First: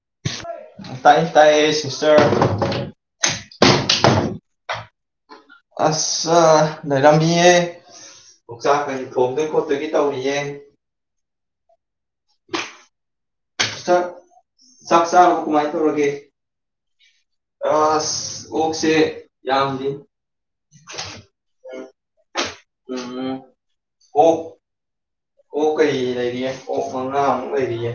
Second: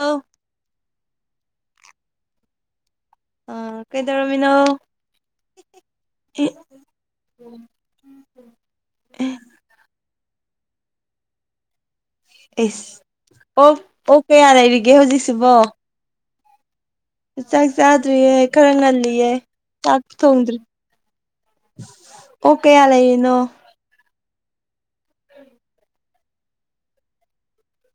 ꯑꯧ ꯇꯥꯏ ꯇꯥꯏ ꯁꯤꯁꯇꯔ ꯑ ꯀꯩ ꯇꯧꯔꯝꯃꯤꯅꯣ ꯑꯁ ꯂꯩꯔꯝꯃꯤꯌꯦ ꯑꯣꯛꯆꯥꯛ ꯀꯩ ꯊꯣꯡꯗꯣꯏ ꯈꯣꯠꯇꯣꯏꯒꯤ ꯇꯧꯔꯤꯌꯦ ꯏꯁ ꯑꯣꯛ ꯁꯤꯁꯇꯔ ꯑꯣꯛ ꯀꯌꯥ ꯂꯩꯔꯤꯒꯦ ꯆꯥꯛ ꯆꯥꯔꯕ ꯍꯧꯖꯤꯛꯁꯤꯕꯣ ꯀꯃꯥꯏꯅ ꯇꯧꯔꯒꯦ ꯆꯥꯛ ꯑꯁ ꯆꯥꯗ꯭ꯔꯤꯌꯦ ꯈꯔ ꯑꯣꯛꯁꯦ ꯉꯜꯂꯤꯌꯦ ꯌꯥꯝꯗꯤ ꯆꯥꯛ ꯊꯣꯡꯗ꯭ꯔꯤ ꯑꯣꯛ ꯀꯩꯌꯥ ꯎꯝ ꯂꯩꯔꯤꯅꯣ ꯑꯣꯛ ꯑꯣꯛ ꯀꯔꯤ ꯂꯩꯔꯤꯌꯦ ꯑꯣꯛ ꯃꯉꯥꯃꯨꯛ ꯂꯩꯔꯤꯌꯦ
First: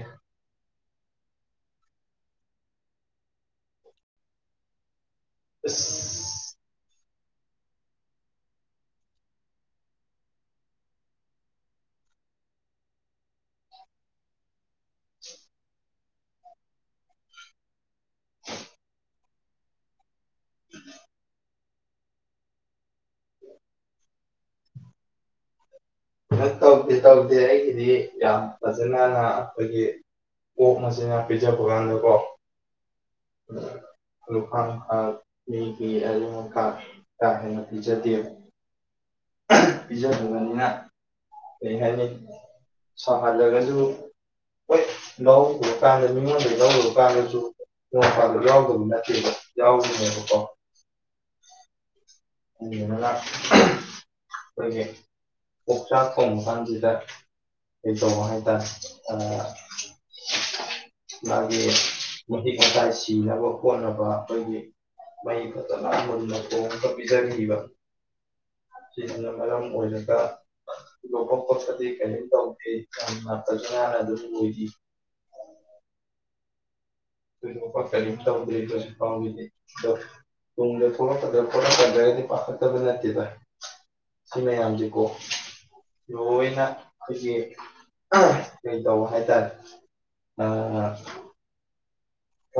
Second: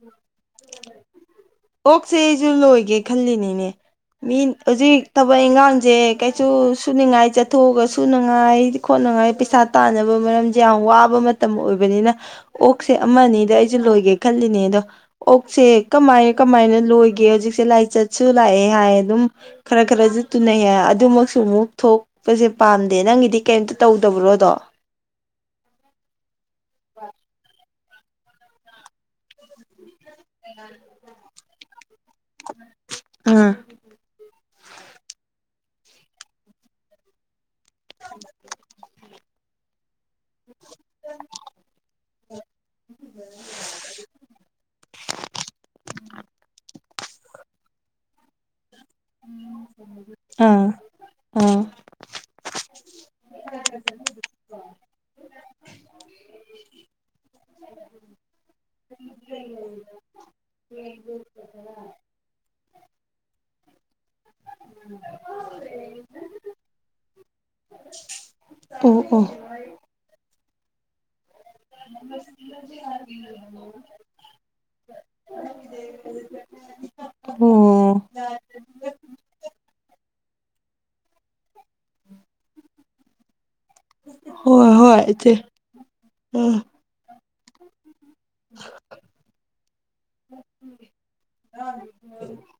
ꯑꯣꯛꯁꯦ ꯑꯩꯁꯨ ꯂꯣꯏꯒꯦ ꯈꯜꯂꯤꯅꯤꯅꯦ ꯃꯤ ꯍꯧꯖꯤꯛ ꯊꯕꯛ ꯏꯪꯒꯥꯡꯁꯦ ꯀꯩꯁꯨꯨ ꯑꯁ ꯁꯨꯅꯤꯡꯉꯥꯏ ꯆꯠꯊꯣꯛꯑꯒ ꯁꯨꯅꯉꯥꯏ ꯈꯣꯠꯅꯉꯥꯏ ꯄꯩꯁꯥ ꯇꯥꯟꯅꯕ ꯃꯔꯝꯁꯦ ꯌꯥꯝ ꯋꯥꯕ ꯃꯇꯝ ꯑꯣꯏꯕ ꯅꯤꯅ ꯑꯣꯛꯁꯦ ꯑꯃꯅꯤꯗ ꯑꯩꯁꯦ ꯂꯣꯏꯒꯦ ꯈꯜꯂꯤꯅꯦ ꯑꯗꯣ ꯑꯣꯛꯁꯦ ꯀꯃꯥꯏꯅ ꯀꯃꯥꯏꯅ ꯂꯣꯏꯒꯦ ꯍꯧꯖꯤꯛꯁꯦ ꯂꯥꯏꯆꯠꯁꯨ ꯂꯥꯛꯑꯦ ꯍꯥꯏ ꯑꯗꯨꯝ ꯈꯔ ꯈꯔꯁꯨ ꯇꯨꯅꯩ ꯍꯥꯏꯑꯗꯨꯃꯛ ꯁꯨꯃꯨꯛ ꯊꯣꯛꯄꯁꯦ ꯄꯥꯝꯗꯦ ꯅꯪꯒꯤꯗꯤ ꯀꯩꯝꯇ ꯇꯧꯗꯕ꯭ꯔꯣꯗꯣ [inaudible] ꯇꯧꯗꯦ ꯇꯧꯗꯦ ꯑꯩꯒꯤꯗꯤ ꯌꯥꯝ ꯐꯖꯅꯅ ꯑꯩꯈꯣꯏꯒꯤ [inaudible] ꯄꯤꯖꯕꯀꯥꯟꯗꯀꯣ ꯑꯥ ꯂꯨꯈꯥꯛ ꯅꯨꯡꯈꯥꯛ ꯃꯤ [unintelligible] ꯀꯥ ꯍꯦꯟꯅ ꯄꯤꯖꯗꯦ ꯄꯤꯖꯗꯕꯅꯤꯅ ꯀꯩ ꯍꯥꯢꯅꯤ ꯁꯥꯍꯜꯂꯒꯖꯨ ꯍꯣꯏ ꯂꯧꯔꯨꯕ ꯀꯥꯟꯗ ꯃꯤꯉꯣꯟꯗꯩ ꯂꯧꯔꯨꯕ ꯀꯥꯟꯗꯁꯨ ꯅꯣꯡ ꯐꯥꯗꯣꯛ ꯌꯥꯎꯗꯕ ꯅꯠꯇꯦ ꯌꯥꯎꯔꯤꯅꯦꯕꯀꯣ ꯑꯥ ꯑꯥ [unintelligible] ꯑꯩꯈꯣꯏꯒꯤ ꯑꯣꯞꯆꯥꯛ ꯊꯣꯡꯕꯀꯥꯟꯁꯤꯗ [unintelligible] ꯍꯥꯢꯇꯥꯔꯦ ꯑ ꯃꯥꯒꯤ ꯃꯍꯤꯛ ꯃꯇꯥꯏ ꯁꯤꯅꯕ ꯈꯣꯠꯅꯕ ꯑꯩꯈꯣꯏꯒꯤ ꯃꯩ ꯐꯖꯅ ꯃꯨꯟꯅ ꯊꯣꯡꯉꯒ ꯄꯤꯖꯕꯤꯕ ꯑꯣ ꯑꯣ ꯁꯤꯁꯤꯅ ꯃꯔꯝ ꯑꯣꯏꯔꯒ [unintelligible] ꯀꯔꯤꯝ ꯇꯧꯗꯦ [unintelligible] ꯑꯗꯨꯝ ꯂꯣꯢꯈꯤ [unintelligible] ꯊꯣꯢꯗꯣꯛꯄ ꯑꯣ ꯀꯔꯤꯝ ꯇꯧꯗꯦ ꯍꯧꯖꯤꯛꯐꯥꯎꯒꯤꯗꯤ ꯑꯗꯣ ꯇꯨꯡꯗ ꯊꯣꯛꯂꯛꯀꯗ ꯊꯣꯛꯂꯛ ꯀꯗ꯭ꯔꯥꯅ ꯗꯤ ꯄꯥꯈꯠꯇꯗ ꯅꯠꯇꯦꯗ ꯁꯤ ꯍꯣꯏ ꯍꯣꯏ ꯃꯌꯥꯝꯁꯦꯀꯣ ꯏꯆꯦ ꯎꯝ ꯂꯣꯏꯅ ꯑꯩꯈꯣꯏꯒꯤ ꯀꯩ ꯇꯧꯕ ꯍꯥꯏꯇꯥꯔꯦ ꯑꯥ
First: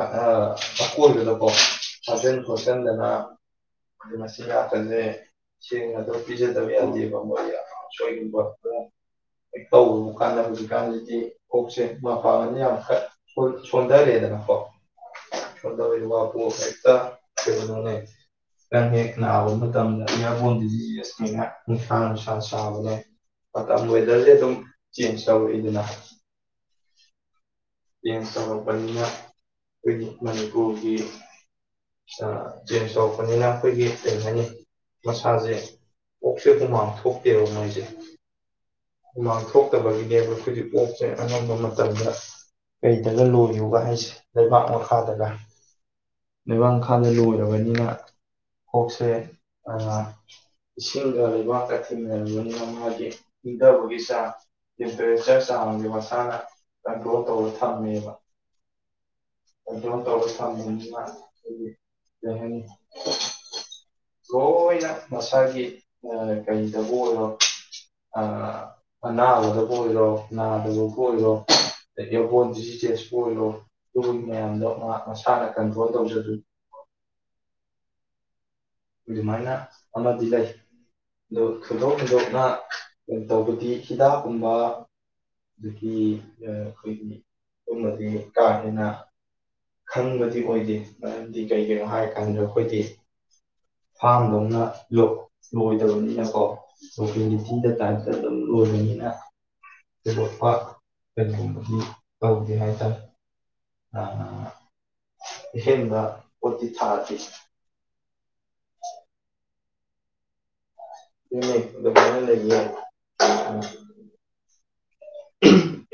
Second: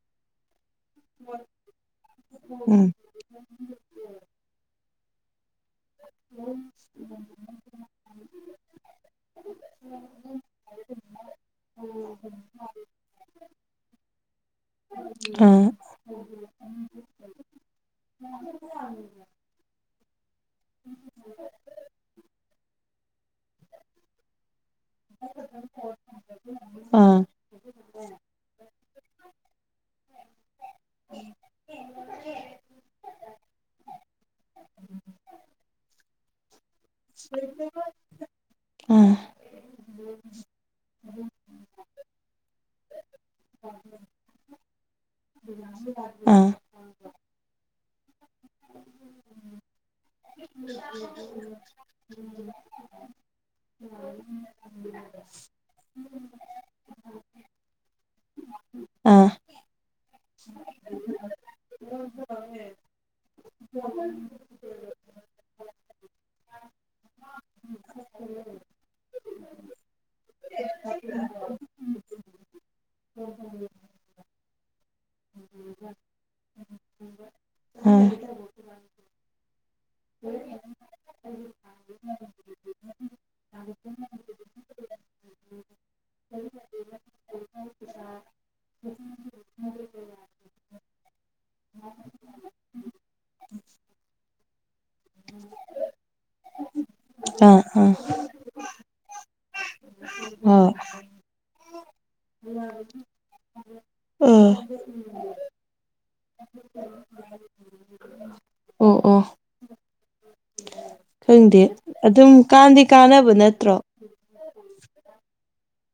ꯑꯥ ꯀꯣꯏꯕꯗꯀꯣ ꯈꯥꯖꯤꯟ ꯎꯝ ꯈꯣꯠꯆꯤꯟꯗꯅ ꯃꯆꯤꯟꯖꯥꯛꯀꯥꯁꯦ ꯁꯦꯡꯅ ꯑꯗꯨꯝ ꯄꯤꯖꯗꯕ ꯌꯥꯗꯦꯕ ꯃꯣꯏ [unintelligible] ꯍꯦꯛ ꯇꯧꯔꯨꯕꯀꯥꯟꯗ ꯍꯧꯖꯤꯛꯀꯥꯟꯖꯤ ꯑꯣꯛꯁꯦ ꯃꯄꯥꯡꯒꯜ ꯌꯥꯝ ꯀꯟ ꯁꯣꯟꯗꯔꯛꯑꯦꯗ ꯑꯪ ꯑꯣ ꯍꯦꯛꯇ ꯀꯩꯅꯣꯅꯦ ꯈꯤꯇꯡ ꯍꯦꯛ ꯅꯥꯕ ꯃꯇꯝꯗ ꯏꯌꯥꯕꯣꯟꯗꯤꯖꯤꯁ ꯅꯤꯅꯥ ꯅꯨꯡꯁꯥ ꯅꯨꯡꯁꯥ ꯁꯥꯕꯅꯦ ꯃꯇꯝ ꯋꯦꯗꯔꯁꯦ ꯑꯗꯨꯝ ꯆꯦꯟꯖ ꯇꯧꯋꯤꯗꯅ ꯑꯥ ꯆꯦꯟꯁ ꯇꯧꯔꯛꯄꯁꯤꯅ ꯈꯣꯢꯒꯤ ꯃꯅꯤꯄꯨꯔꯒꯤ ꯖꯤꯝ ꯇꯧꯔꯛꯄꯅꯤꯅ ꯑꯩꯈꯣꯏꯒꯤ ꯀꯩ ꯍꯥꯏꯅꯤ ꯃꯁꯥꯁꯦ ꯑꯣꯛꯁꯦ ꯍꯨꯃꯥꯡ ꯊꯣꯛꯇꯦꯕ ꯃꯣꯏꯁꯦ ꯑꯥ ꯍꯨꯃꯥꯡ ꯊꯣꯛꯇꯕꯒꯤꯅꯦꯕ ꯑꯩꯈꯣꯏꯒꯤ ꯑꯣꯛꯁꯦ ꯑꯅꯝꯕ ꯃꯇꯝꯗ ꯀꯩꯗꯒ ꯂꯣꯏꯌꯨꯒ ꯍꯥꯏꯁꯦ ꯂꯩꯕꯥꯛ ꯃꯈꯥꯗꯒ ꯑꯥ ꯍꯥꯟꯅ ꯂꯣꯏꯔꯕꯅꯤꯅ ꯑꯣꯛꯁꯦ ꯑꯥ ꯏꯁꯤꯡꯒ ꯂꯩꯕꯥꯛꯀ ꯊꯦꯡꯅꯔꯕꯅꯤꯅ ꯃꯥꯒꯤ ꯏꯪꯗꯕꯒꯤ ꯆꯥꯡ ꯇꯦꯝꯄꯔꯦꯆꯔ ꯆꯥꯡꯗꯣ ꯃꯁꯥꯅ ꯀꯟꯇ꯭ꯔꯣꯜ ꯇꯧꯔ ꯊꯝꯃꯦꯕ [inaudible] ꯀꯟꯇ꯭ꯔꯣꯜ ꯇꯧꯔꯒ ꯊꯝꯕꯅꯤꯅ ꯈꯣꯢꯒꯤ ꯀꯩ ꯍꯥꯢꯅꯤ ꯂꯣꯏꯅ ꯃꯁꯥꯒꯤ ꯀꯩꯗꯕꯨ ꯑꯣꯏꯔꯣ ꯑꯥ ꯑꯅꯥꯕꯗꯕꯨ ꯑꯣꯏꯔꯣ ꯅꯥꯗꯕꯕꯨ ꯑꯣꯏꯔꯣ ꯑꯦꯕꯣꯟ ꯗꯤꯖꯤꯖꯦꯂꯄꯨ ꯑꯣꯏꯔꯣ ꯑꯗꯨ ꯃꯌꯥꯝꯗꯣ ꯃꯥ ꯃꯁꯥꯅ ꯀꯟꯇ꯭ꯔꯣꯜ ꯇꯧꯖꯗꯣꯢ ꯑꯥ ꯑꯗꯨꯃꯥꯏꯅ ꯑꯃꯗꯤ ꯂꯩ ꯑꯗꯣ ꯊꯣꯏꯗꯣꯛ ꯍꯦꯟꯗꯣꯛꯅ ꯀꯩ ꯇꯧꯕꯗꯤ ꯍꯤꯗꯥꯛꯀꯨꯝꯕ ꯑꯗꯨꯗꯒꯤ ꯑꯥ ꯑꯩꯈꯣꯏꯒꯤ ꯐꯨꯝꯕꯗꯤ ꯀꯥ ꯍꯦꯟꯅ ꯈꯪꯕꯗꯤ ꯑꯣꯏꯗꯦ ꯃꯔꯝꯗꯤ ꯀꯩꯒꯤꯅꯣ ꯍꯥꯏꯔꯀꯥꯟꯗ ꯑꯩꯈꯣꯏꯗꯤ ꯐꯥꯝꯗꯧꯅ ꯂꯣ ꯂꯣꯏꯗꯕꯅꯤꯅꯀꯣ ꯑꯣꯊꯣꯔꯤꯇꯤ ꯑꯥ ꯇꯥꯏꯞꯇ ꯑꯗꯨꯝ ꯂꯣꯏꯕꯅꯤꯅ ꯊꯣꯏꯗꯣꯛꯄ ꯀꯔꯤꯒꯨꯝꯕꯗꯤ ꯇꯧꯗꯦ ꯍꯥꯏꯇꯥꯔꯦ ꯑꯥ ꯑꯍꯦꯟꯕ ꯄꯣꯠꯇꯤ ꯊꯥꯗꯦ ꯑꯣ ꯍ ꯑꯣ [inaudible] ꯈꯪꯗꯦ ꯑꯗꯨꯃꯥꯏꯅ ꯑꯗꯨꯝ ꯂꯩꯌꯦ ꯀꯥꯟꯅꯗꯤ ꯀꯥꯟꯅꯕ ꯅꯠꯇ꯭ꯔꯣ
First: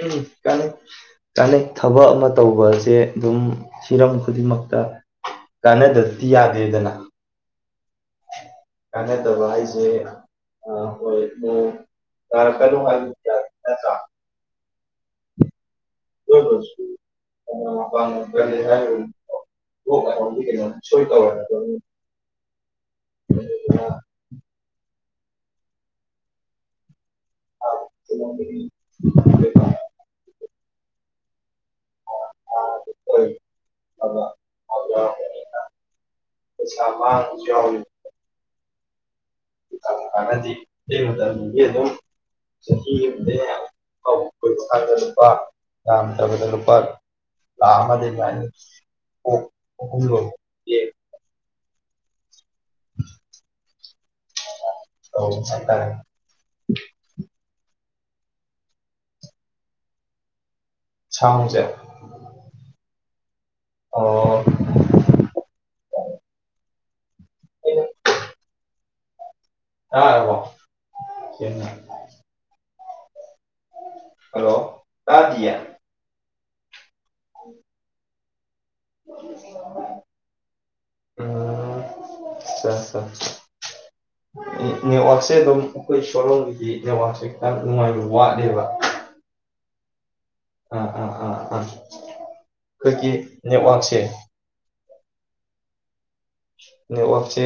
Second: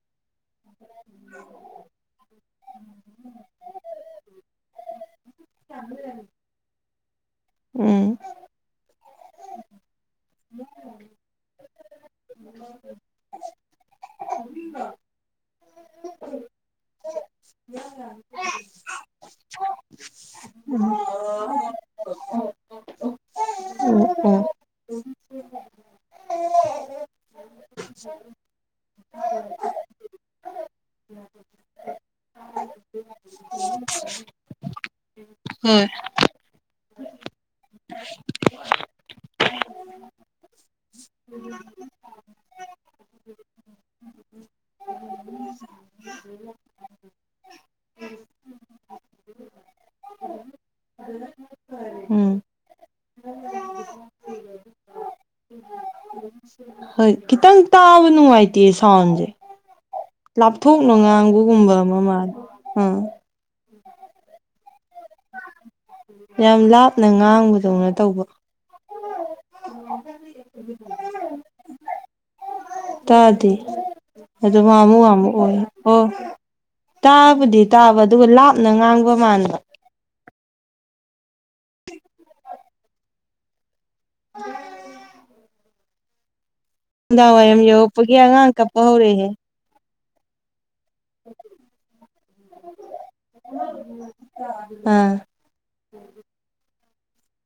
ꯎꯝ ꯀꯟꯅꯩ ꯀꯥꯟꯅꯩ ꯊꯕꯛ ꯑꯃ ꯇꯧꯕꯁꯦ ꯁꯦ ꯑꯗꯨꯝ ꯍꯤꯔꯝ ꯈꯨꯗꯤꯡꯃꯛꯇ ꯀꯥꯟꯅꯗꯗꯤ ꯌꯥꯗꯦꯗꯅ ꯎꯝ ꯀꯥꯟꯅꯗꯕ ꯍꯥꯏꯁꯦ ꯑꯥ ꯑꯣꯏ ꯑꯣꯏ ꯇꯔꯛꯀꯅꯨ ꯍꯥꯏꯕꯁꯨ ꯌꯥ ꯅꯠꯇ꯭ꯔꯥ ꯀ ꯍꯥꯏ [unintelligible] ꯂꯣꯛ ꯂꯥꯏꯍꯧꯗꯤ ꯀꯩꯅꯣ ꯁꯣꯏ ꯇꯧꯔꯗꯕꯅꯤ [unintelligible] ꯎꯝ [unintelligible] [unintelligible] ꯍꯣꯏ ꯄꯩꯁꯥ ꯃꯥꯡꯕꯁꯨ ꯌꯥꯎꯔꯤꯅꯦ ꯅꯗꯤꯗ ꯌꯦ ꯑꯗꯨꯣ [unintelligible] ꯆꯍꯤ ꯑꯃꯗꯤ [unintelligible] ꯂꯨꯄꯥ ꯌꯥꯝꯗ꯭ꯔꯕꯗ ꯂꯨꯄꯥ ꯂꯥꯛ ꯑꯃꯗꯤ [unintelligible] ꯃꯅꯤꯨꯝ ꯎꯝ ꯑꯣꯀ [unintelligible] ꯍꯣꯏ ꯈꯤꯇꯪ ꯇꯥꯕ ꯅꯨꯡꯉꯥꯏꯇꯦ ꯁꯥꯎꯟꯁꯦ ꯂꯥꯞꯊꯣꯛꯅ ꯁꯥꯎꯟꯁꯦ ꯉꯥꯡꯒꯒꯨꯝꯕ ꯑꯃ ꯃꯥꯜꯂꯦ ꯑꯥ ꯑꯣ ꯌꯥꯝ ꯂꯥꯞꯅ ꯉꯥꯡꯕꯗꯧꯅ ꯇꯧꯕ ꯇꯥꯔꯕꯣ [unintelligible] ꯇꯥꯗꯦ ꯍꯜꯂꯣ ꯑꯗꯨꯝ ꯍꯥꯃꯨ ꯍꯥꯃꯨ ꯇꯥꯗꯤꯌꯦ ꯑꯣꯏ ꯑꯣ ꯇꯥꯕꯨꯗꯤ ꯇꯥꯕ ꯑꯗꯨꯒ ꯂꯥꯞꯅ ꯉꯥꯡꯕ ꯃꯥꯟꯕ ꯎꯝ [unintelligible] ꯅꯦꯠ ꯋꯥꯔꯛꯁꯦ ꯑꯗꯨꯝ ꯑꯩꯈꯣꯏ ꯁꯣꯂꯣꯝꯒꯤꯗꯤ ꯅꯦꯠ ꯋꯥꯛꯁꯦ ꯅꯨꯡꯗꯥꯡ ꯈꯤꯇꯡ ꯋꯥꯏꯔꯝ ꯅꯨꯡꯉꯥꯏꯕ ꯌꯧꯔꯛꯄꯒꯤ ꯑꯉꯥꯡ ꯋꯥꯠꯂꯦꯕ ꯀꯞꯄ ꯍꯧꯔꯛꯑꯦꯍꯦ ꯑꯥ ꯑꯥ ꯑꯥ ꯑꯥ ꯑꯩꯈꯣꯏꯒꯤ ꯅꯦꯠꯋꯥꯛꯁꯦ ꯎꯝ ꯅꯦꯠꯋꯥꯛꯁꯦ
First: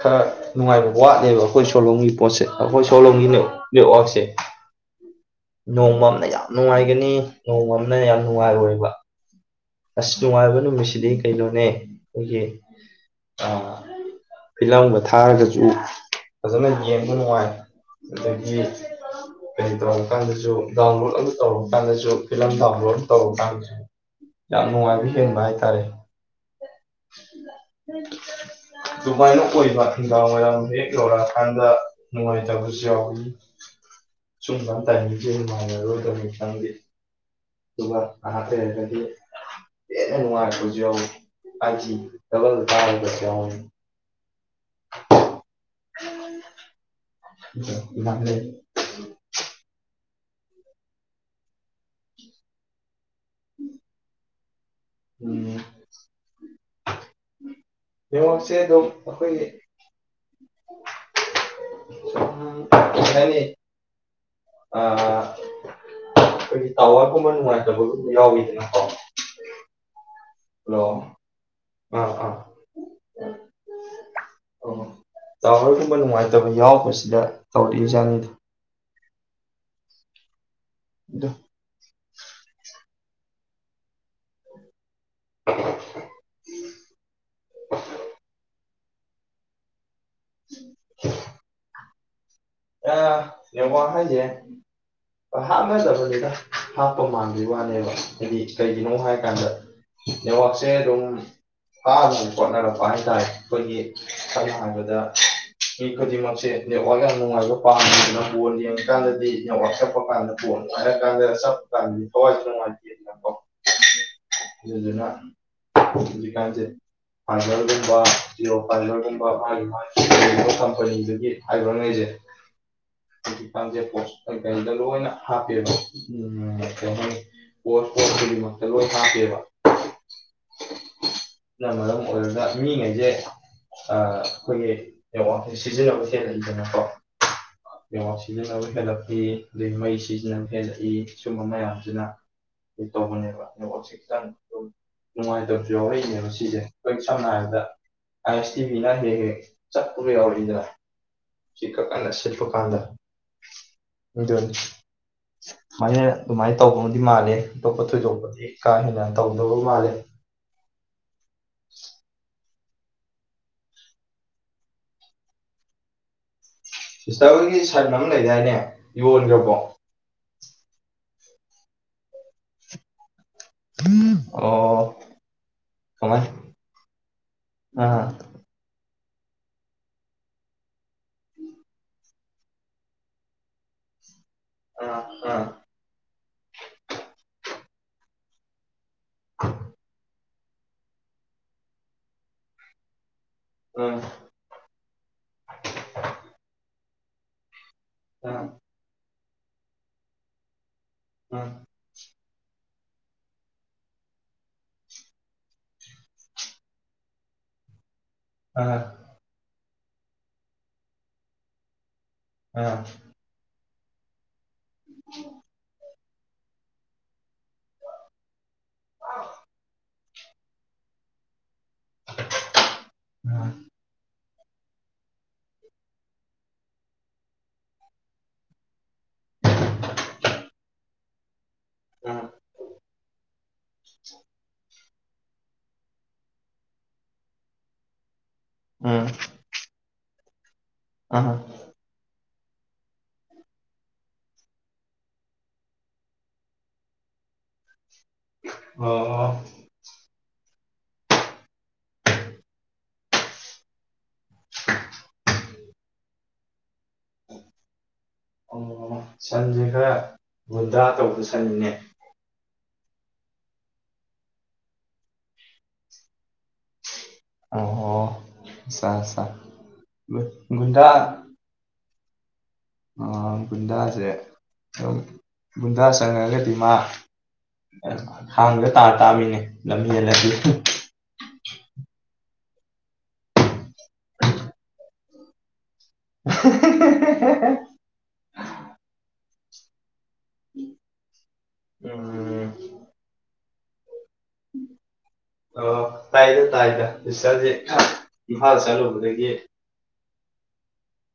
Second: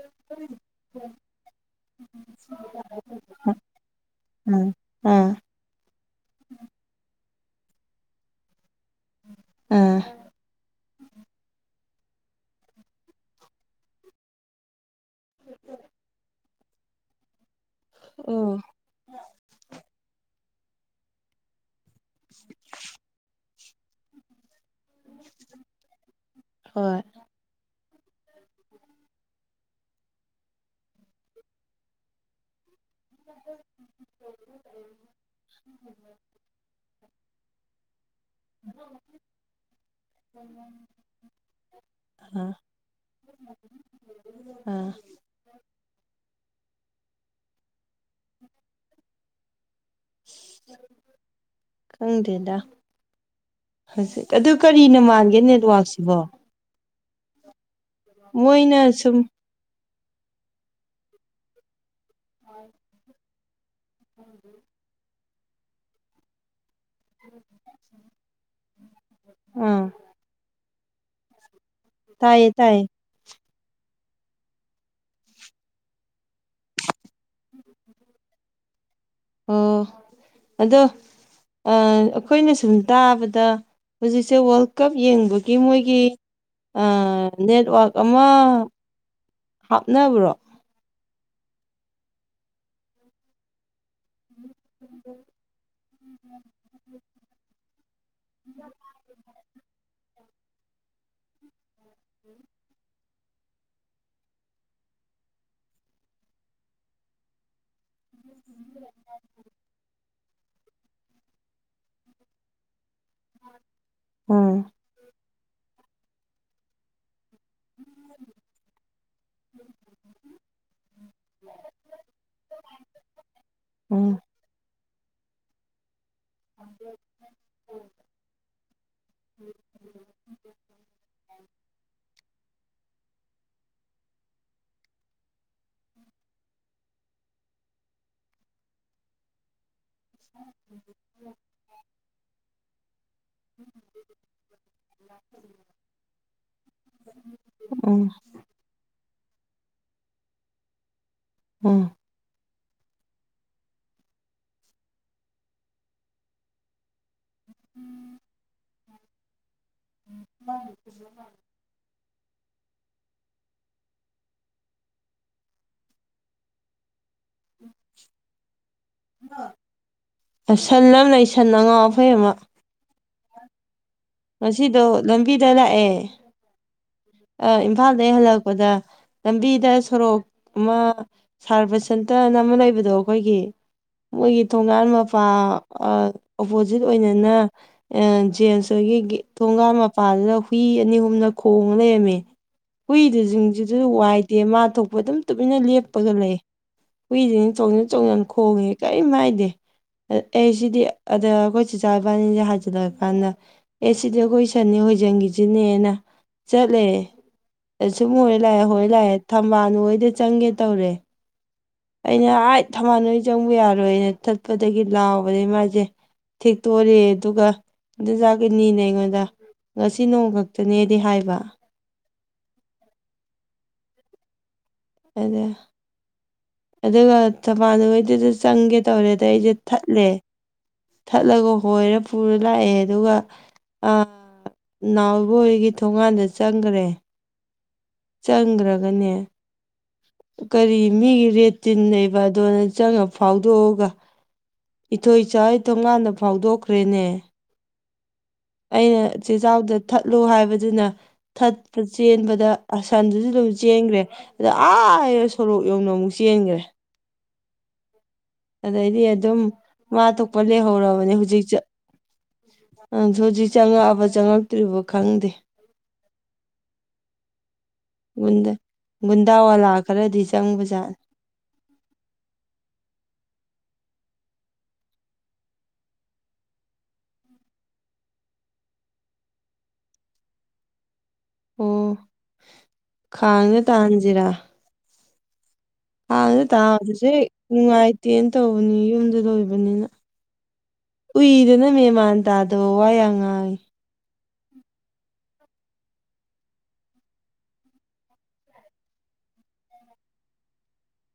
ꯈꯔ ꯅꯨꯡꯉꯥꯏꯕ ꯋꯥꯠꯂꯦꯕ ꯑꯩꯈꯣꯏ ꯁꯣꯂꯣꯝꯒꯤ ꯄꯣꯠꯁꯦ ꯑꯩꯈꯣꯏ ꯁꯣꯂꯣꯝꯒꯤ ꯅꯦꯠꯋꯥꯛꯁꯦ ꯑꯥ ꯑꯥ ꯅꯣꯡꯃ ꯑꯃꯅ ꯌꯥꯝ ꯅꯨꯡꯉꯥꯏꯒꯅꯤ ꯅꯣꯡꯃ ꯑꯃꯅ ꯌꯥꯝ ꯅꯨꯡꯉꯥꯏꯔꯣꯏꯕ ꯑꯥ ꯑꯁ ꯅꯨꯡꯉꯥꯏꯕ ꯅꯨꯃꯤꯠꯁꯤꯗꯤ ꯀꯩꯅꯣꯅꯦ ꯑꯩꯈꯣꯏꯒꯤ ꯑꯥ ꯐꯤꯂꯝꯒ ꯊꯥꯔꯒꯁꯨ ꯐꯖꯅ ꯌꯦꯡꯕ ꯅꯨꯡꯉꯥꯏ ꯑꯣ ꯑꯗꯒꯤ ꯀꯔꯤ ꯇꯧ ꯁꯨ ꯗꯥꯎꯟꯂꯣꯗ ꯑꯃ ꯇꯧꯔ ꯀꯥꯟꯗꯁꯨ ꯐꯤꯂꯝ ꯗꯥꯎꯟꯂꯣꯗ ꯇꯧꯔ ꯀꯥꯟꯗꯁꯨ ꯌꯥꯝ ꯅꯨꯡꯉꯥꯏꯕ ꯍꯦꯟꯕ ꯍꯥꯏꯇꯥꯔꯦ ꯍꯣꯏ ꯍ [inaudible] ꯑꯗꯨꯃꯥꯏꯅ ꯑꯣꯏꯕ ꯅꯨꯡꯗꯥꯡ ꯋꯥꯏꯔꯝ ꯍꯦꯛ ꯌꯧꯔꯛꯑꯀꯥꯟꯗ ꯅꯨꯡꯉꯥꯏꯇꯕꯁ [unintelligible] ꯁꯨꯝꯀꯥꯟ ꯇꯥꯏꯃꯤꯡꯁꯦ ꯅꯨꯉꯥꯔꯔꯣꯏꯗꯕꯅꯦ ꯈꯤꯇꯪꯗꯤ ꯑꯗꯨꯒ ꯉꯥꯏꯍꯥꯛ ꯂꯩꯔꯒꯗꯤ ꯍꯦꯟꯅ ꯅꯨꯉꯏꯔꯛꯄꯖꯨ ꯌꯎꯋꯤ ꯐꯏꯞꯖꯤ ꯑꯥ ꯗꯕꯜꯀꯥꯕ ꯒꯖꯨ ꯌꯥꯎꯕꯅꯤ ꯑꯥ ꯃꯥꯦ [unintelligible] ꯈꯪꯗꯦꯗ ꯍꯧꯖꯤꯛ ꯑꯗꯨ ꯀꯔꯤꯅ ꯃꯥꯟꯒꯦꯅꯦ ꯎꯝ ꯂꯨꯋꯥꯛꯁꯤꯕꯣ ꯅꯦꯠꯋꯛꯁꯦ ꯑꯗꯨ ꯑꯩꯈꯣꯏ [unintelligible] ꯇꯋꯔ ꯀꯨꯝꯕ ꯅꯨꯡꯉꯥꯏꯇꯕꯒ ꯌꯥꯎꯋꯤꯗꯅ ꯎꯝ ꯍꯜꯂꯣ ꯑꯥ ꯑꯥ ꯇꯥꯏꯌꯦ ꯇꯥꯏꯌꯦ ꯇꯧꯋꯔꯒꯨꯝꯕ ꯅꯨꯡꯉꯥꯏꯇꯕ ꯌꯥꯎꯕꯁꯤꯗ ꯇꯧꯔꯛꯏ ꯖꯠꯅꯤꯗ ꯑꯣ ꯑꯗꯣ ꯑꯗꯨ ꯑꯩꯈꯣꯏꯅ ꯁꯨꯝ ꯇꯥꯕꯗ ꯍꯧꯖꯤꯛꯁꯦ ꯋꯥꯔꯜ ꯀꯞ ꯌꯦꯡꯕꯒꯤ ꯃꯣꯏꯒꯤ ꯅꯦꯠꯋꯛ ꯑꯃ ꯍꯥꯞꯅꯕ꯭ꯔꯣ ꯑ ꯅꯦꯠꯋꯥꯛ ꯍꯥꯏꯁꯦ ꯎꯝ [inaudible] ꯍꯥꯞꯅꯗꯕꯅꯤꯗ ꯍꯥꯞꯄꯃꯟꯕꯩ ꯋꯥꯅꯦꯕ ꯍꯥꯏꯗꯤ ꯀꯩꯒꯤꯅꯣ ꯍꯥꯏꯀꯥꯟꯗ ꯅꯦꯠꯋꯥꯛꯁꯦ ꯑꯗꯨꯝ ꯊꯥꯅ ꯍꯣꯠꯅꯔꯛꯄ ꯍꯥꯏ ꯍꯥꯏ ꯇꯔꯦ ꯑꯩꯈꯣꯏꯒꯤ ꯁꯝꯅ ꯍꯥꯏꯔꯕꯗ [inaudible] ꯃꯤ ꯈꯨꯗꯤꯡꯃꯛꯁꯦ ꯅꯦꯠꯋꯥꯛ ꯌꯥꯝ ꯅꯨꯡꯉꯥꯏꯕ ꯄꯥꯝꯃꯤ ꯕꯣꯜ ꯌꯦꯡꯉꯀꯥꯟꯗꯗꯤ ꯅꯦꯠꯋꯥꯛꯁꯦ ꯄ꯭ꯔꯣꯐꯥꯜꯅ ꯀꯣꯟ ꯀꯥꯟꯗ ꯆꯞꯄꯀꯥꯟꯗꯗꯤ ꯊꯋꯥꯏꯁꯦ ꯅꯨꯡꯉꯥꯏ ꯇꯦꯗꯅꯥꯀꯣ ꯎꯝ ꯑꯗꯨꯗꯅ ꯍꯧꯖꯤꯀꯥꯟꯁꯦ ꯐꯏꯕꯔꯒꯨꯝꯕ ꯖꯤꯑꯣ ꯐꯥꯏꯕꯔꯒꯨꯝꯕ ꯃꯥꯒꯤ ꯃꯥ ꯀꯩꯅꯣ ꯀꯝꯄꯅꯤꯗꯨꯒꯤ ꯍꯥꯏꯈ꯭ꯔꯣ ꯉꯁꯦ ꯍꯧ ꯎꯝ ꯀ [unintelligible] ꯂꯣꯏꯅ ꯍꯥꯞꯄꯦꯕ [unintelligible] ꯑꯗꯨꯅ ꯃꯔꯝ ꯑꯣꯏꯔꯒ ꯃꯤꯉꯩꯁꯦ ꯑꯩꯈꯣꯏꯒꯤ ꯅꯦꯠꯋꯛꯁꯦ ꯁꯤꯖꯤꯟꯅꯕ ꯍꯦꯜꯂꯛꯏꯗꯅꯀꯣ ꯅꯦꯠꯋꯛ ꯁꯤꯖꯤꯟꯅꯕ ꯍꯦꯜꯂꯛꯏ ꯑꯗꯩ ꯃꯩ ꯁꯤꯖꯤꯟꯅꯕ ꯍꯦꯜꯂꯛꯏ ꯁꯨꯝꯕ ꯃꯌꯥꯝꯁꯤꯅ ꯇꯧꯕꯅꯦꯕ ꯅꯦꯠꯋꯛꯁꯦ ꯈꯤꯇꯪ ꯅꯨꯡꯉꯥꯏꯇꯕꯁꯨ ꯌꯎꯔꯛꯏꯅꯦꯕ ꯁꯤꯁꯦ ꯑꯩꯈꯣꯏ ꯁꯝꯅ ꯍꯥꯏꯔꯕꯗ ꯎꯝ ꯑꯥꯏ ꯑꯦꯁ ꯇꯤ ꯚꯤꯅ ꯍꯦꯛ ꯍꯦꯛ ꯆꯞꯄꯒ ꯌꯥꯎꯔꯛꯏꯗꯅ ꯎꯝ ꯁꯤꯀꯛꯀꯟꯅꯁꯤꯜ ꯄꯀꯥꯟꯗ ꯑꯗꯨꯅꯤ ꯁꯨꯃꯥꯏꯅ ꯑꯗꯨꯃꯥꯏꯅ ꯇꯧꯗꯧꯗꯤ ꯃꯥꯜꯂꯦ ꯇꯣꯄ ꯊꯣꯏꯗꯣꯛꯄꯗꯤ ꯀꯥ ꯍꯦꯟꯅ ꯇꯧꯗꯕ ꯃꯥꯜꯂꯦ ꯁꯤꯁꯇꯔ ꯍꯣꯏꯒꯤ ꯁꯟ ꯑꯃ ꯂꯩꯗꯥꯏꯅꯦ ꯌꯣꯟꯒ꯭ꯔꯕꯣ ꯁꯟ ꯑꯃ ꯂꯩ ꯁꯟ ꯑꯉꯥꯎ ꯑꯐꯩ ꯑꯃ ꯑꯣ ꯉꯁꯤꯗꯣ ꯂꯝꯕꯤꯗ ꯂꯥꯛꯑꯦ ꯀꯃꯥꯏ ꯑ ꯑꯥ ꯏꯝꯐꯥꯜꯗꯩ ꯍꯜꯂꯛꯄꯗ ꯂꯝꯕꯤꯗ ꯁꯣꯔꯣꯛ ꯑꯃ ꯁꯥꯔ ꯕꯁꯟꯇꯅꯥ ꯑꯃ ꯂꯩꯕꯗꯣ ꯑꯩꯈꯣꯏꯒꯤ ꯃꯣꯏꯒꯤ ꯊꯣꯡꯉꯟ ꯑꯥ ꯃꯄꯥ ꯑꯥ ꯑꯣꯄꯣꯖꯤꯠ ꯑꯣꯏꯅꯅ ꯖꯦꯝꯁ ꯑꯗꯨꯗꯨꯒꯤ ꯊꯣꯡꯒꯟ ꯃꯄꯥꯗꯨꯗ ꯍꯨꯏ ꯑꯅꯤ ꯑꯍꯨꯝꯅ ꯈꯣꯡꯉ ꯂꯩꯔꯝꯃꯦ ꯍꯨꯏꯗꯨꯁꯨ ꯁꯤꯡꯁꯤꯗꯨꯁꯨ ꯎꯝ ꯋꯥꯏꯗꯦ ꯃꯥ ꯊꯣꯛꯄ ꯑꯗꯨꯝ ꯇꯨꯃꯤꯟꯅ ꯂꯦꯞꯄꯒ ꯂꯩ ꯍꯨꯏꯁꯤꯡꯅ ꯆꯣꯡꯁꯤꯟ ꯎꯝ ꯈꯣꯡꯉ ꯀꯩꯝ ꯍꯥꯏꯗꯦ ꯑꯦ ꯁꯤꯗꯤ ꯑꯗ ꯎꯝ ꯑꯩꯈꯣꯏ ꯆꯥꯆꯥ ꯏꯕꯥꯅꯤꯁꯦ ꯍꯥꯏꯖꯤꯜꯂꯛ ꯑꯀꯥꯟꯗ ꯑꯦ ꯁꯤꯗꯤ ꯑꯩꯈꯣꯏ ꯁꯟꯅꯦ ꯍꯣꯏꯖꯟꯈꯤꯁꯤꯅꯦꯅ ꯆꯠꯂꯦ ꯁꯨꯝ ꯍꯣꯏꯔꯥ ꯂꯥꯛꯑꯦ ꯑꯥ ꯍꯣꯏꯔ ꯂꯥꯛꯑꯦ ꯊꯝꯕꯥꯜ ꯅꯣꯏꯗ ꯆꯪꯒꯦ ꯇꯧꯔꯦ ꯑꯩꯅ ꯑꯥ ꯍꯥꯏꯠ ꯑꯥ ꯊꯝꯕꯥꯜꯅꯨ ꯍꯣꯏ ꯆꯪꯕ ꯌꯥꯔꯣꯏꯅ ꯊꯠꯄꯗꯒꯤ ꯂꯥꯎꯕꯗꯩ ꯃꯥꯖꯦ ꯊꯦꯛꯇꯣꯔꯦ ꯑꯗꯨꯒ ꯢꯗꯣꯆꯥ ꯒꯤꯅꯤꯅꯦ ꯑꯩꯉꯣꯟꯗ ꯉꯁꯤ ꯅꯣꯡ ꯈꯛꯇꯅꯦꯗꯤ ꯍꯥꯏꯕ ꯎꯝ ꯑꯗ ꯑꯗꯨꯒ ꯊꯕꯥꯥꯟꯅꯨ ꯍꯣꯢꯗꯖꯨ ꯆꯪꯒꯦ ꯇꯧꯔꯦ ꯗꯩ ꯑꯩꯖꯦ ꯊꯠꯂꯦ ꯊꯠꯂꯒ ꯍꯣꯏꯔꯥ ꯄꯨꯔꯥ ꯂꯥꯛꯑꯦ ꯑꯗꯨꯒ ꯑ ꯅꯥꯎꯕ ꯍꯣꯏꯒꯤ ꯊꯣꯡꯒꯥꯟꯗ ꯆꯪꯒ꯭ꯔꯦ ꯎꯝ ꯆꯪꯒ꯭ꯔꯒꯅꯦ ꯀꯔꯤ ꯎꯝ ꯃꯤꯒꯤ ꯑꯥ ꯔꯦ ꯇꯤꯟ ꯂꯩꯕ ꯗꯨꯗ ꯆꯪꯉꯥ ꯐꯥꯎꯗꯣꯛꯑꯒ ꯏꯊꯣꯏꯆꯥ ꯍꯣꯏ ꯊꯣꯡꯒꯥꯟꯗ ꯐꯥꯎꯗꯣꯛꯈ꯭ꯔꯦꯅꯦ ꯑꯩꯅ ꯑꯣ ꯆꯦꯆꯥꯎꯗ ꯊꯠ ꯂꯣ ꯍꯥꯏꯕꯗꯨꯅ ꯊꯠꯄ ꯆꯦꯟꯕꯗ ꯑꯁꯟꯗꯨꯖꯨ ꯑꯗꯨꯝ ꯆꯦꯟꯒ꯭ꯔꯦ ꯑꯗ ꯑꯥ ꯁꯣꯔꯣꯛ ꯌꯧꯅ ꯑꯃꯨꯛ ꯆꯦꯟꯒ꯭ꯔꯦ ꯑꯣ ꯑꯗꯩꯗꯤ ꯑꯗꯨꯝ ꯁꯟꯁꯦ ꯈꯔ ꯃꯥ ꯊꯣꯛꯄ ꯒꯨꯟꯗꯥ ꯂꯩꯍꯧꯔꯕꯅꯦ ꯇꯧꯕ ꯍꯧꯖꯤꯛ ꯆ ꯁꯟꯅꯤꯅꯦ ꯑ ꯍꯧꯖꯤꯛ ꯆꯪꯉꯛꯑꯕ ꯆꯪꯉꯛꯇ꯭ꯔꯤꯕ ꯈꯪꯗꯦ ꯑꯣ ꯒꯨꯟꯗ ꯑꯠꯆꯥ ꯑꯠꯆꯥ ꯒꯨꯟꯗꯥꯋꯥꯂꯥ ꯈꯔꯗꯤ ꯒꯨꯟꯗꯥ ꯆꯪꯕꯖꯥꯠꯅꯦ ꯑ ꯒꯨꯟꯗꯥꯖꯦ ꯑ ꯒꯨꯟꯗꯥ ꯆꯪꯉꯛꯑꯒꯗꯤ ꯃꯥ ꯑ ꯈꯥꯡꯗ ꯇꯥ ꯇꯥꯝꯅꯤꯅꯦ ꯂꯝ ꯍꯦꯜꯂꯗꯤ ꯑꯣ ꯈꯥꯡꯗ ꯇꯥꯍꯟꯖꯤꯔꯥ ꯈꯥꯡꯗ ꯇꯥꯕꯖꯦ ꯅꯨꯡꯉꯥꯏꯇꯦꯅ ꯇꯧꯕꯅꯦ ꯌꯨꯝꯗ ꯂꯣꯏꯕꯅꯤꯅ ꯎꯏꯗꯅ ꯃꯦꯟꯃꯥꯟ ꯎꯝ ꯇꯥꯗꯕ ꯋꯥ ꯌꯥꯝ ꯉꯥꯡꯉꯦ ꯑꯣ ꯇꯥꯏꯗ ꯇꯥꯏꯗ ꯁꯤꯁꯇꯔꯖꯦ ꯏꯝꯐꯥꯜ ꯆꯠꯂꯨꯕꯗꯒꯤ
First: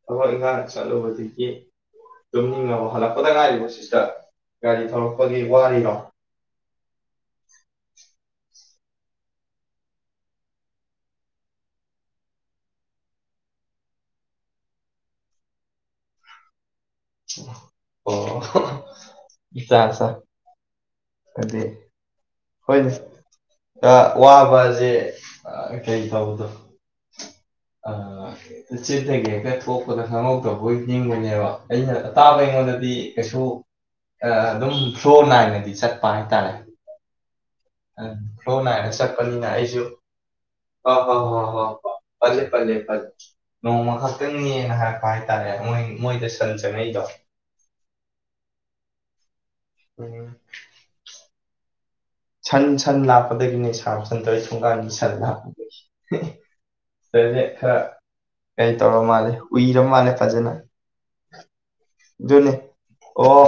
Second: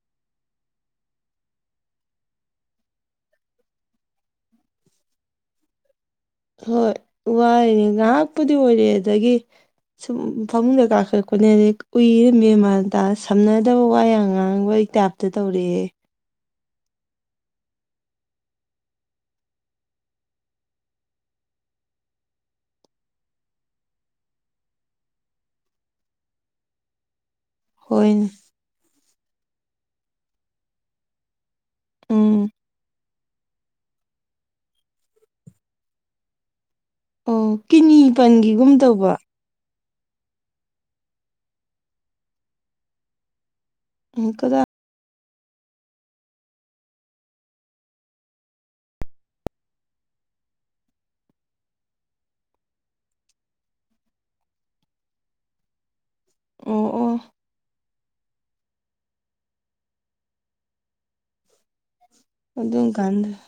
ꯊꯕꯛ ꯏꯪꯈꯥꯡ ꯆꯠꯂꯨꯕꯗꯒꯤ ꯇꯨꯝꯅꯤꯡꯉꯕꯣ ꯍꯜꯂꯛꯄꯗ ꯉꯥꯏꯔꯤꯕꯣ ꯁꯤꯁꯇꯔ ꯒꯥꯔꯤ ꯊꯧꯔꯛꯄꯒꯤ ꯋꯥꯔꯤꯔꯣ ꯍꯣꯏ ꯋꯥꯔꯤꯅꯦ ꯉꯥꯍꯥꯛꯄꯨꯗꯤ ꯑꯣꯏꯔꯦ ꯑꯗꯒꯤ ꯁꯨꯝ ꯐꯃꯨꯡꯗ ꯀꯥꯈꯠꯂꯛꯄꯅꯦ ꯑꯗꯩ ꯎꯏꯔ ꯃꯦꯟꯃꯥꯟ ꯇ ꯁꯝꯅꯗꯕ ꯋꯥ ꯌꯥꯝ ꯉꯥꯡꯕꯩ ꯇꯥꯢꯞꯇ ꯇꯧꯔꯦ ꯑꯩ ꯑꯣ ꯍꯣ ꯑꯆꯥꯆꯥ ꯑꯗꯩ ꯍꯣꯏꯗ ꯑ ꯋꯥꯕꯖꯦ ꯑ ꯀꯩ ꯇꯧꯕꯗꯣ ꯑ ꯍꯣꯏꯅꯦ ꯆꯤꯟꯗꯒꯤ ꯍꯦꯛꯇ ꯊꯣꯛꯄꯗ ꯈꯪꯍꯧꯗ꯭ꯔꯕꯣꯏ ꯅꯤꯡꯕꯅꯦꯕ ꯑꯩꯅ ꯎꯝ ꯑꯇꯥꯕ ꯑꯩꯉꯣꯟꯗꯗꯤ ꯀꯩꯁꯨ ꯑꯗꯨꯝ ꯑ ꯐ꯭ꯂꯣ ꯅꯥꯏꯅꯗꯤ ꯆꯠ ꯄꯥ ꯍꯥꯢꯇꯥꯔꯦ ꯑꯣ ꯀꯤꯅꯤ ꯑꯝ ꯐ꯭ꯂꯣ ꯄꯟꯈꯤꯒꯨꯝ ꯅꯥꯏꯅ ꯇꯧꯕ ꯆꯠꯄꯅꯤꯅ ꯑꯩꯖꯨ ꯑ ꯍ ꯍ ꯍ ꯍ ꯐꯂꯦ ꯐꯂꯦ ꯐꯂꯦ ꯅꯣꯡꯃ ꯎꯝ ꯀꯗꯥꯏ ꯈꯛꯇꯪꯅꯤꯅ ꯍꯥꯏꯔꯛꯄ ꯍꯥꯏ ꯇꯥꯔꯦ ꯃꯣꯢ ꯃꯣꯏꯗ ꯁꯟ ꯆꯪꯉꯛꯏꯗꯣ ꯎꯝ ꯁꯟ ꯁꯟ ꯂꯥꯛꯄꯗꯒꯤꯅꯦ ꯁꯥꯕ ꯁꯟꯗꯔ ꯍꯣꯢ ꯊꯣꯡꯒꯥꯟꯒꯤ ꯁꯟ ꯂꯥꯛꯄꯗꯒꯤ ꯍꯦ ꯑꯣ ꯑꯣ ꯑꯗꯨꯗ ꯈꯔ ꯀꯩ ꯇꯧꯔꯥ ꯃꯥꯜꯂꯦ ꯎꯏꯔ ꯃꯥꯜꯂꯦ ꯐꯖꯅ ꯗꯨꯅꯦ ꯑꯗꯨꯝ ꯀꯥꯟꯗ ꯑꯣ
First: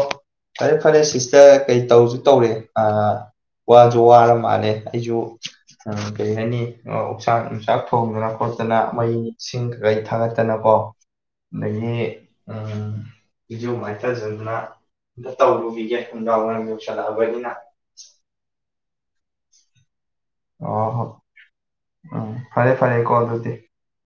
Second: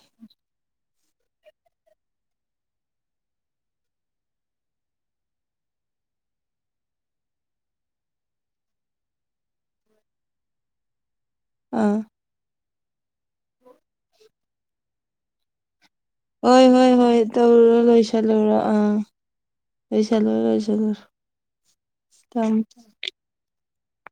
ꯐꯔꯦ ꯐ ꯐꯔꯦ ꯁꯤꯁꯇꯔ ꯀꯩ ꯇꯧꯖꯨ ꯇꯧꯔꯦ ꯑ ꯋꯥꯖꯨ ꯋꯥꯔ ꯃꯥꯟꯅꯦ ꯑꯩꯖꯨ ꯎ ꯀꯔꯤ ꯍꯥꯏꯅꯤ ꯎꯛꯆꯥꯛ ꯅꯨꯡꯆꯥꯛ ꯊꯣꯡꯗꯅ ꯈꯣꯠꯇꯅ ꯃꯩꯁꯤꯡ ꯀꯩꯀꯩ ꯊꯥꯒꯠꯇꯅꯀꯣ ꯍꯣ ꯗꯒꯤ ꯑꯥ ꯑꯝ ꯏꯔꯨ ꯃꯥꯏꯊꯖꯗꯅ ꯑꯝꯇ ꯇꯧꯔꯨꯈꯤꯒꯦ ꯅꯨꯡꯗꯥꯡ ꯋꯥꯏꯔꯝ ꯍꯣꯏ ꯍꯣꯏ ꯍꯣꯏ ꯌꯧꯁꯜꯂꯛꯑꯕꯅꯤꯅ ꯇꯧꯔꯨꯔꯣ ꯂꯣꯏꯁꯤꯜꯂꯨꯔꯣ ꯑꯥ ꯂꯣꯢꯁꯜꯂꯨꯔꯣ ꯑꯣ ꯂꯣꯢꯁꯜꯂꯨꯔꯣ ꯍꯣ ꯎꯝ ꯊꯝ ꯐꯔꯦ ꯐꯔꯦꯀꯣ ꯑꯗꯨꯗꯤ